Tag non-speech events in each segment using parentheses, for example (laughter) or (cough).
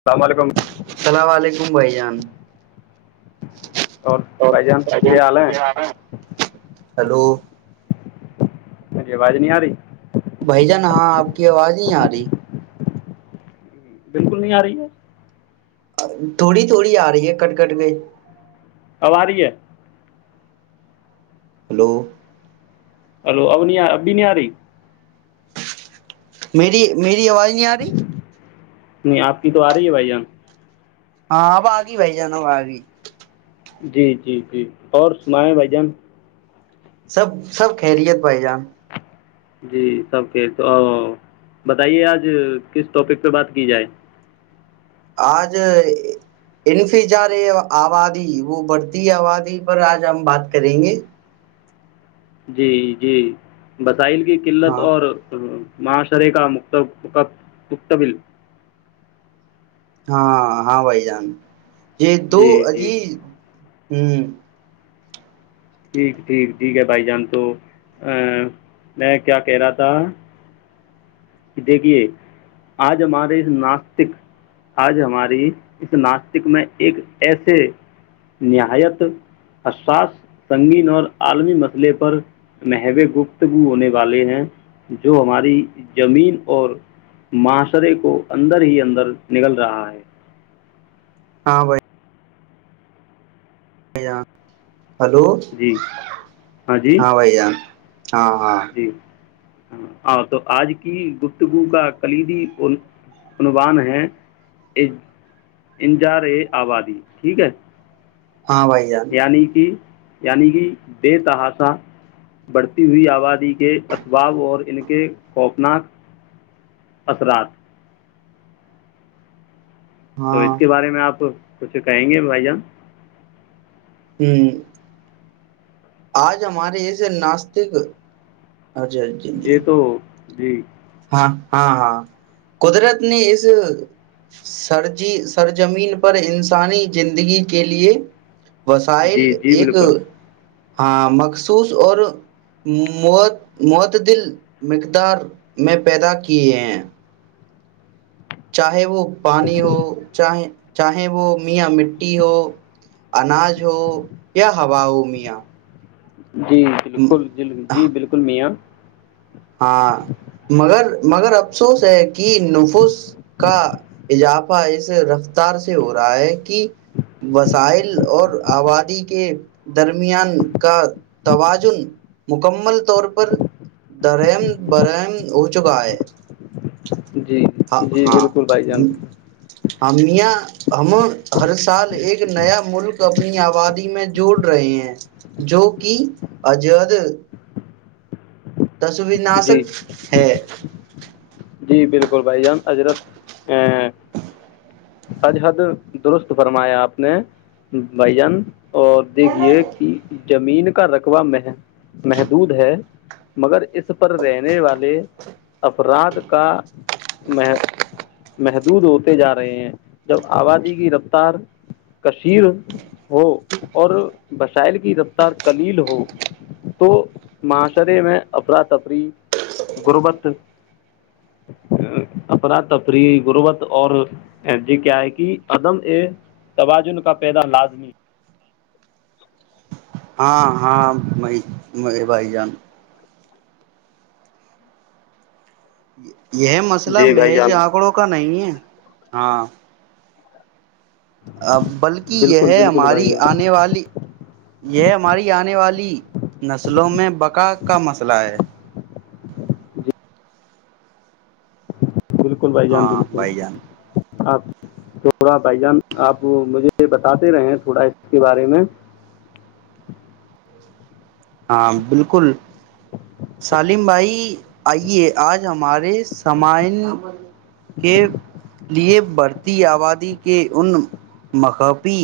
السلام علیکم بائی جان اور بھائی جان کیا حال ہیں ہلو ہج آواز نہیں آ رہی بھائی جان ہاں آپ کی آواز نہیں آ رہی بالکل نہیں آ رہی ہے تھوڑی تھوڑی آ رہی ہے کٹ کٹ گ باریہ ہلو ہلو اب نہیں ابھی نہیں آ رہی میری میری آواز نہیں آ رہی نہیں آپ کی تو آ رہی ہے بھائییاان ہاںب آگی بھائی جانا ب آگئی جی جی جی اور سنائیں بھ جان سب سب خیریت بھائی جان جی سب کے تو بتائیے آج کس ٹاپک پہ بات کی جائے آج انفظار آبادی وہ بڑھتی آبادی پر آج ہم بات کریں گے جی جی بس سائحل کی قلت ہاں اور معاشرے کا م متبل ہاں ہاں بھائی جان یہ دو جی جی عجی ہوں ٹھیک ٹھیک ٹھیک ہے بھائی جان تو میں کیا کہہ رہا تھا دیکھیے آج ہمارے ناستک آج ہماری اس ناستک میں ایک ایسے نہایت حساس سنگین اور عالمی مسئلے پر محوے گفتگو ہونے والے ہیں جو ہماری زمین اور معاشرے کو اندر ہی اندر نگل رہا ہے ہاں بھائی آاں ہلو جی ہاں بھائی جان ہاں ہاں جی ہاں تو آج کی گپتگو کا کلیدی عنوان ہے انجار اے آبادی ٹھیک ہے ہاں بھائی جان یعنی کہ یعنی کہ بے تحاسا بڑھتی ہوئی آبادی کے اسباب اور ان کے خوفناک اثرات تو ہاں اس کے بارے میں آپ کچھ کہیں گے بھائی جان ہ آج ہمارے اس ناسستک ا جی جی جی جی (inaudible) ہاں ہاں ہاں قدرت نے اس سرجی سرزمین پر انسانی زندگی کے لیے وسائل جی جی ایک بالکل ہاں مخصوص اور معتدل مقدار میں پیدا کیے ہیں چاہے وہ پانی ہو چاہ چاہے وہ میاں مٹی ہو اناج ہو یا ہوا ہو میاں جی بالکل ج جی بالکل میاں ہاں مگر مگر افسوس ہے کہ نفس کا اضافہ اس رفتار سے ہو رہا ہے کہ وسائل اور آبادی کے درمیان کا توازن مکمل طور پر درم برم ہو چکا ہے جی ہاں بالکل بھائی جان ہمیاں ہم ہر سال ایک نیا ملک اپنی آبادی میں جوڑ رہے ہیں جو کہ عجد تصوناسک جی ہے جی بالکل بھائی جان اجرت اج حد درست فرمایا آپ نے بھائی جان اور دیکھیے کہ زمین کا رقبہ مح محدود ہے مگر اس پر رہنے والے افراد کا مح محدود ہوتے جا رہے ہیں جب آبادی کی رفتار کشیر ہو اور بشائل کی رفتار کلیل ہو تو معاشرے میں افراتفری غربت اپنا تفریح غربت اور جی کیا ہے کہ عدم ا توازن کا پیدا لازمی ہاں ہاں م م بھائی جان یہ مسئلہ جی بھائی مہیج جان آنکڑوں کا نہیں ہے ہاں بلکہ یہ بالکل ہے بالکل بھائی ہماری جان آنے والی یہ ہماری آنے والی نسلوں میں بقا کا مسئلہ ہے جی بالکل بھائی جان ہاں بالکل بھائی جان آپ تھوڑا بھائی جان آپ مجھے بتاتے رہے تھوڑا اس کے بارے میں ہاں بالکل سالم بھائی آئیے آج ہمارے سامعین کے لیے بڑھتی آبادی کے ان مقفی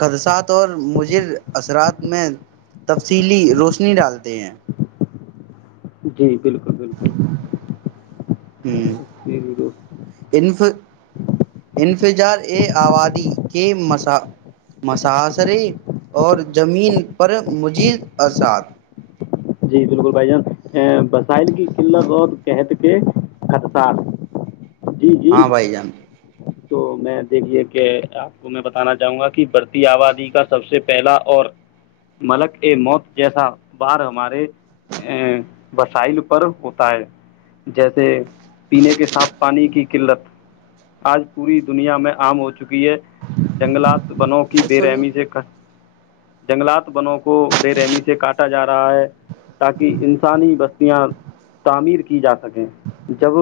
خدشات اور مجر اثرات میں تفصیلی روشنی ڈالتے ہیں جی (inaudible) بالکل ہف انفظار اے آبادی کے مساحصرے اور زمین پر مزید اسات جی بالکل بھائی جان وسائل کی قلت اور قت کے خطشات ہاں بھائی جان تو میں دیکھیے کہ آپ کو میں بتانا چاہوں گا کہ بڑھتی آبادی کا سب سے پہلا اور ملک اے موت جیسا بار ہمارے وسائل پر ہوتا ہے جیسے پینے کے صاف پانی کی قلت آج پوری دنیا میں عام ہو چکی ہے جنگلات تو بناو کہ بے سوچو رحمی سے کر جنگلات بنو کو بے رحمی سے کاٹا جا رہا ہے تاکہ انسانی بستیاں تعمیر کی جا سکیں جب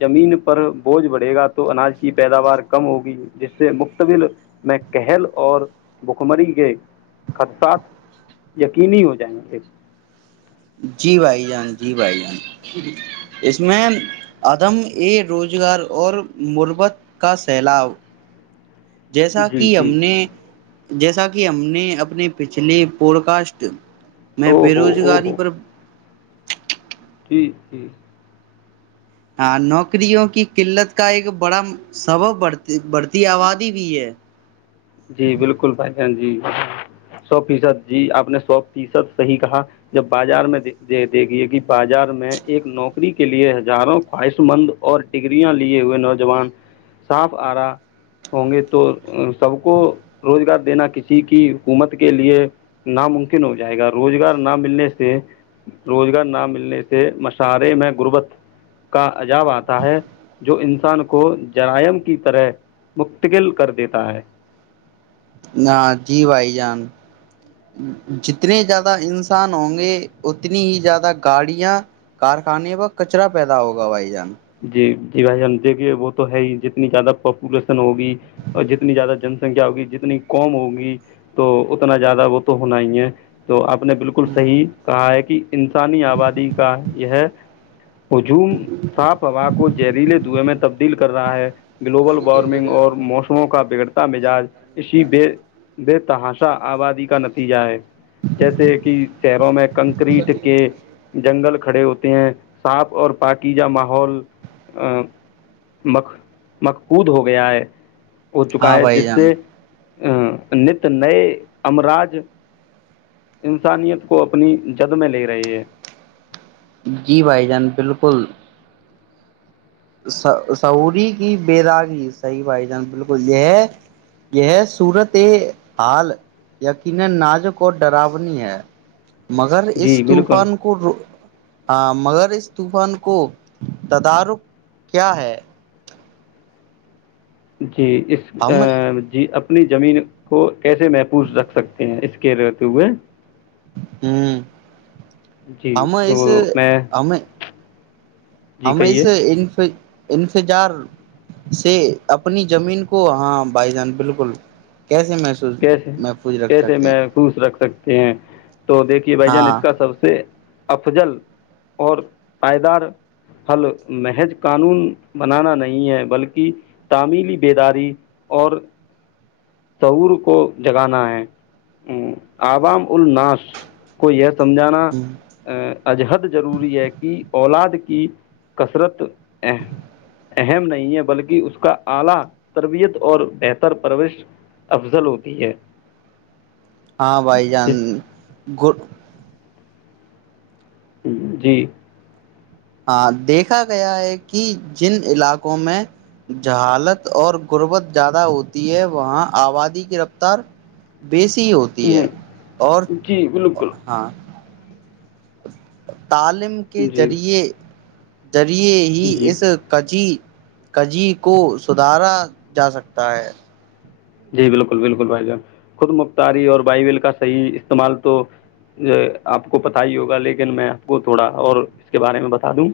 زمین پر بوجھ بڑھے گا تو اناج کی پیداوار کم ہوگی جس سے مقتبل میں قل اور بکمری کے خدشات یقینی ہو جائیں گے جی بھائی جان جی بھائی جان اس میں عدم ا روزگار اور مربت کا سیلاب جیسا جی کہ ہم جی نے جیسا کہ ہم نے اپنے پچھلے پوڈ کاسٹ میں او بے ہو او روزگاری ٹھیک ٹھیک ہاں نوکریوں کی قلت کا ایک بڑا سبب بڑھتی بڑھتی آبادی بھی ہے جی بالکل بھائی جان جی سو فیصد جی آپ نے سو فیصد صحیح کہا جب بازار میں دیکھیے کہ بازار میں ایک نوکری کے لیے ہزاروں خواہش مند اور ڈگریاں لیے ہوئے نوجوان صاف آ رہا ہوں گے تو سب کو روزگار دینا کسی کی حکومت کے لیے ناممکن ہو جائے گا روزگار نہ ملنے سے روزگار نہ ملنے سے مشاعرے میں غربت کا عجاب آتا ہے جو انسان کو جرائم کی طرح متقل کر دیتا ہے ہاں جی بھائی جان جتنے زیادہ انسان ہوں گے اتنی ہی زیادہ گاڑیاں کارخانے پر کچرا پیدا ہوگا بھائی جان جی جی بھائی جان دیکھیے وہ تو ہے ہی جتنی زیادہ پاپولیشن ہوگی اور جتنی زیادہ جن سنکھیا ہوگی جتنی کوم ہوگی تو اتنا زیادہ وہ تو ہونا ہی ہے تو آپ نے بالکل صحیح کہا ہے کہ انسانی آبادی کا یہ اجوم واں کو جہریلے دھویں میں میں تبدیل کر رہا ہے گلوبل وارمنگ اور موسموں کا بگڑتا مزاج اسی بے بے تحاش آبادی کا نتیجہ ہے جیسے کہ شہروں میں کنکریٹ کے جنگل کھڑے ہوتے ہیں سانپ اور پااکی جا ماہول ماح مکود ہو گیا ہے ہو چکا ہاں ہے بھائی جس جان سے نت نئے امراج انسانیت کو اپنی جد میں لے رہے ہے جی بھائی جان بالکل سعوری کی بےیداغی صحیح بھائی جان بالکل یہ یہ صورت حال یقینا نازک اور ڈراونی ہے مگر اس جی بالکل طوفان کو ہاں مگر اس طوفان کو تدارک کیا ہے جچا کہ اس ہم جی اپنی زمین کو کیسے محفوظ رکھ سکتے ہیں اس کے رہتے ہوئے ہوں جی ہمیں تو اسے میں ہمیں جی ہم کہیے ایے انف انتظار سے اپنی زمین کو ہاں بھائی جان بالکل کیسے محسوس کیسے محفوظ رکھ کیسے سکتے ہیں میں خوش رکھ سکتا کے ہیں تو دیکھیے بھائی جان اس ہاں کا سب سے افضل اور پائیدار حل محج قانون بنانا نہیں ہے بلکہ تعمیلی بیداری اور طعور کو جگانا ہے عوام الناس کو یس سمجھانا عجہد ضروری ہے کہ اولاد کے کثرت اہم نہیں ہے بلکہ اس کا اعلی تربیت اور بہتر پرورش افضل ہوتی ہے ہاں بھائی جان جس گوڈ جی ہاں دیکھا گیا ہے کہ جن علاقوں میں جہالت اور غربت زیادہ ہوتی ہے وہاں آبادی کی رفتار بیسی ہوتی ہے اور جی بالکل ہاں (inaudible) تعلیم کے جی ذریعے ذریعے ہی جی اس کچی کجی کو سدھارا جا سکتا ہے جی بالکل بالکل بھائی جان خود مختاری اور بائبل کا صحیح استعمال تو آپ کو پتہ ہی ہوگا لیکن میں آپ کو تھوڑا اور اس کے بارے میں بتا دوں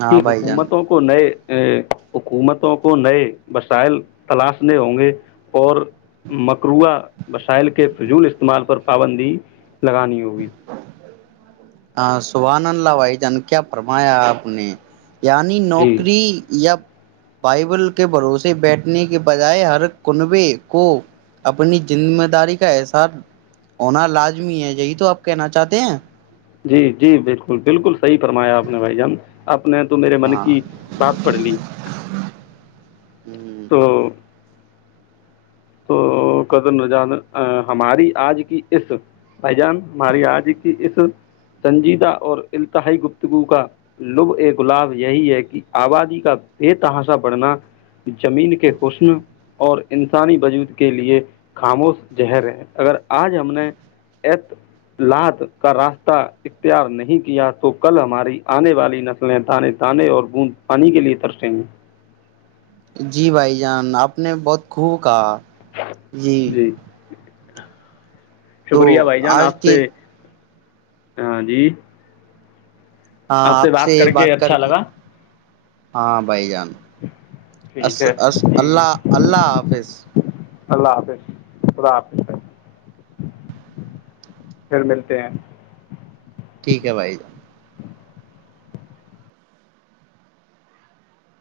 ہاں کہ بھائی جان حکومتوں کو نئے حکومتوں کو نئے وسائل تلاشنے ہوں گے (inaudible) اور مکروعہ وسائل کے فول استعمال پر پابندی لگانی ہوگی ہاں شبھان اللہ بھائی جان کیا فرمایا آپ نے یعنی جی نوکری یا بائبل کے بھروسے بیٹھنے کے بجائے ہر کنبے کو اپنی ذمہ داری کا احساس ہونا لازمی ہے یہی تو آپ کہنا چاہتے ہیں جی جی بالکل بالکل صحی فرمایا آپ نے بھائی جان آپ نے تو میرے من ہاں کی بات پڑھ لی تو تو قر ہماری آج کی اس بھائی جان ہماری آج کی اس سنجیدہ اور التہائی گفتگو کا لب ا گلاب یہی ہے کہ آبادی کا بے تحاشا بڑھنا زمین کے حسن اور انسانی وجود کے لیے خاموش زہر ہے اگر آج ہم نے اطلاات کا راستہ اختیار نہیں کیا تو کل ہماری آنے والی نسلیں تانے تانے اور بوند پانی کے لیے ترسیں گی جی بھائی جان آپ نے بہت خوب کہا جی (inaudible) تو شکریہ بھائی جان آج آپ سے کے ہاں جی آپ سے بات کر کے اچھا لگا ہاں بھائی جان ٹھیک ہے جی اللہ اللہ حافظ اللہ حافظ خدا حافظ پھر ملتے ہیں ٹھیک ہے بھائی جان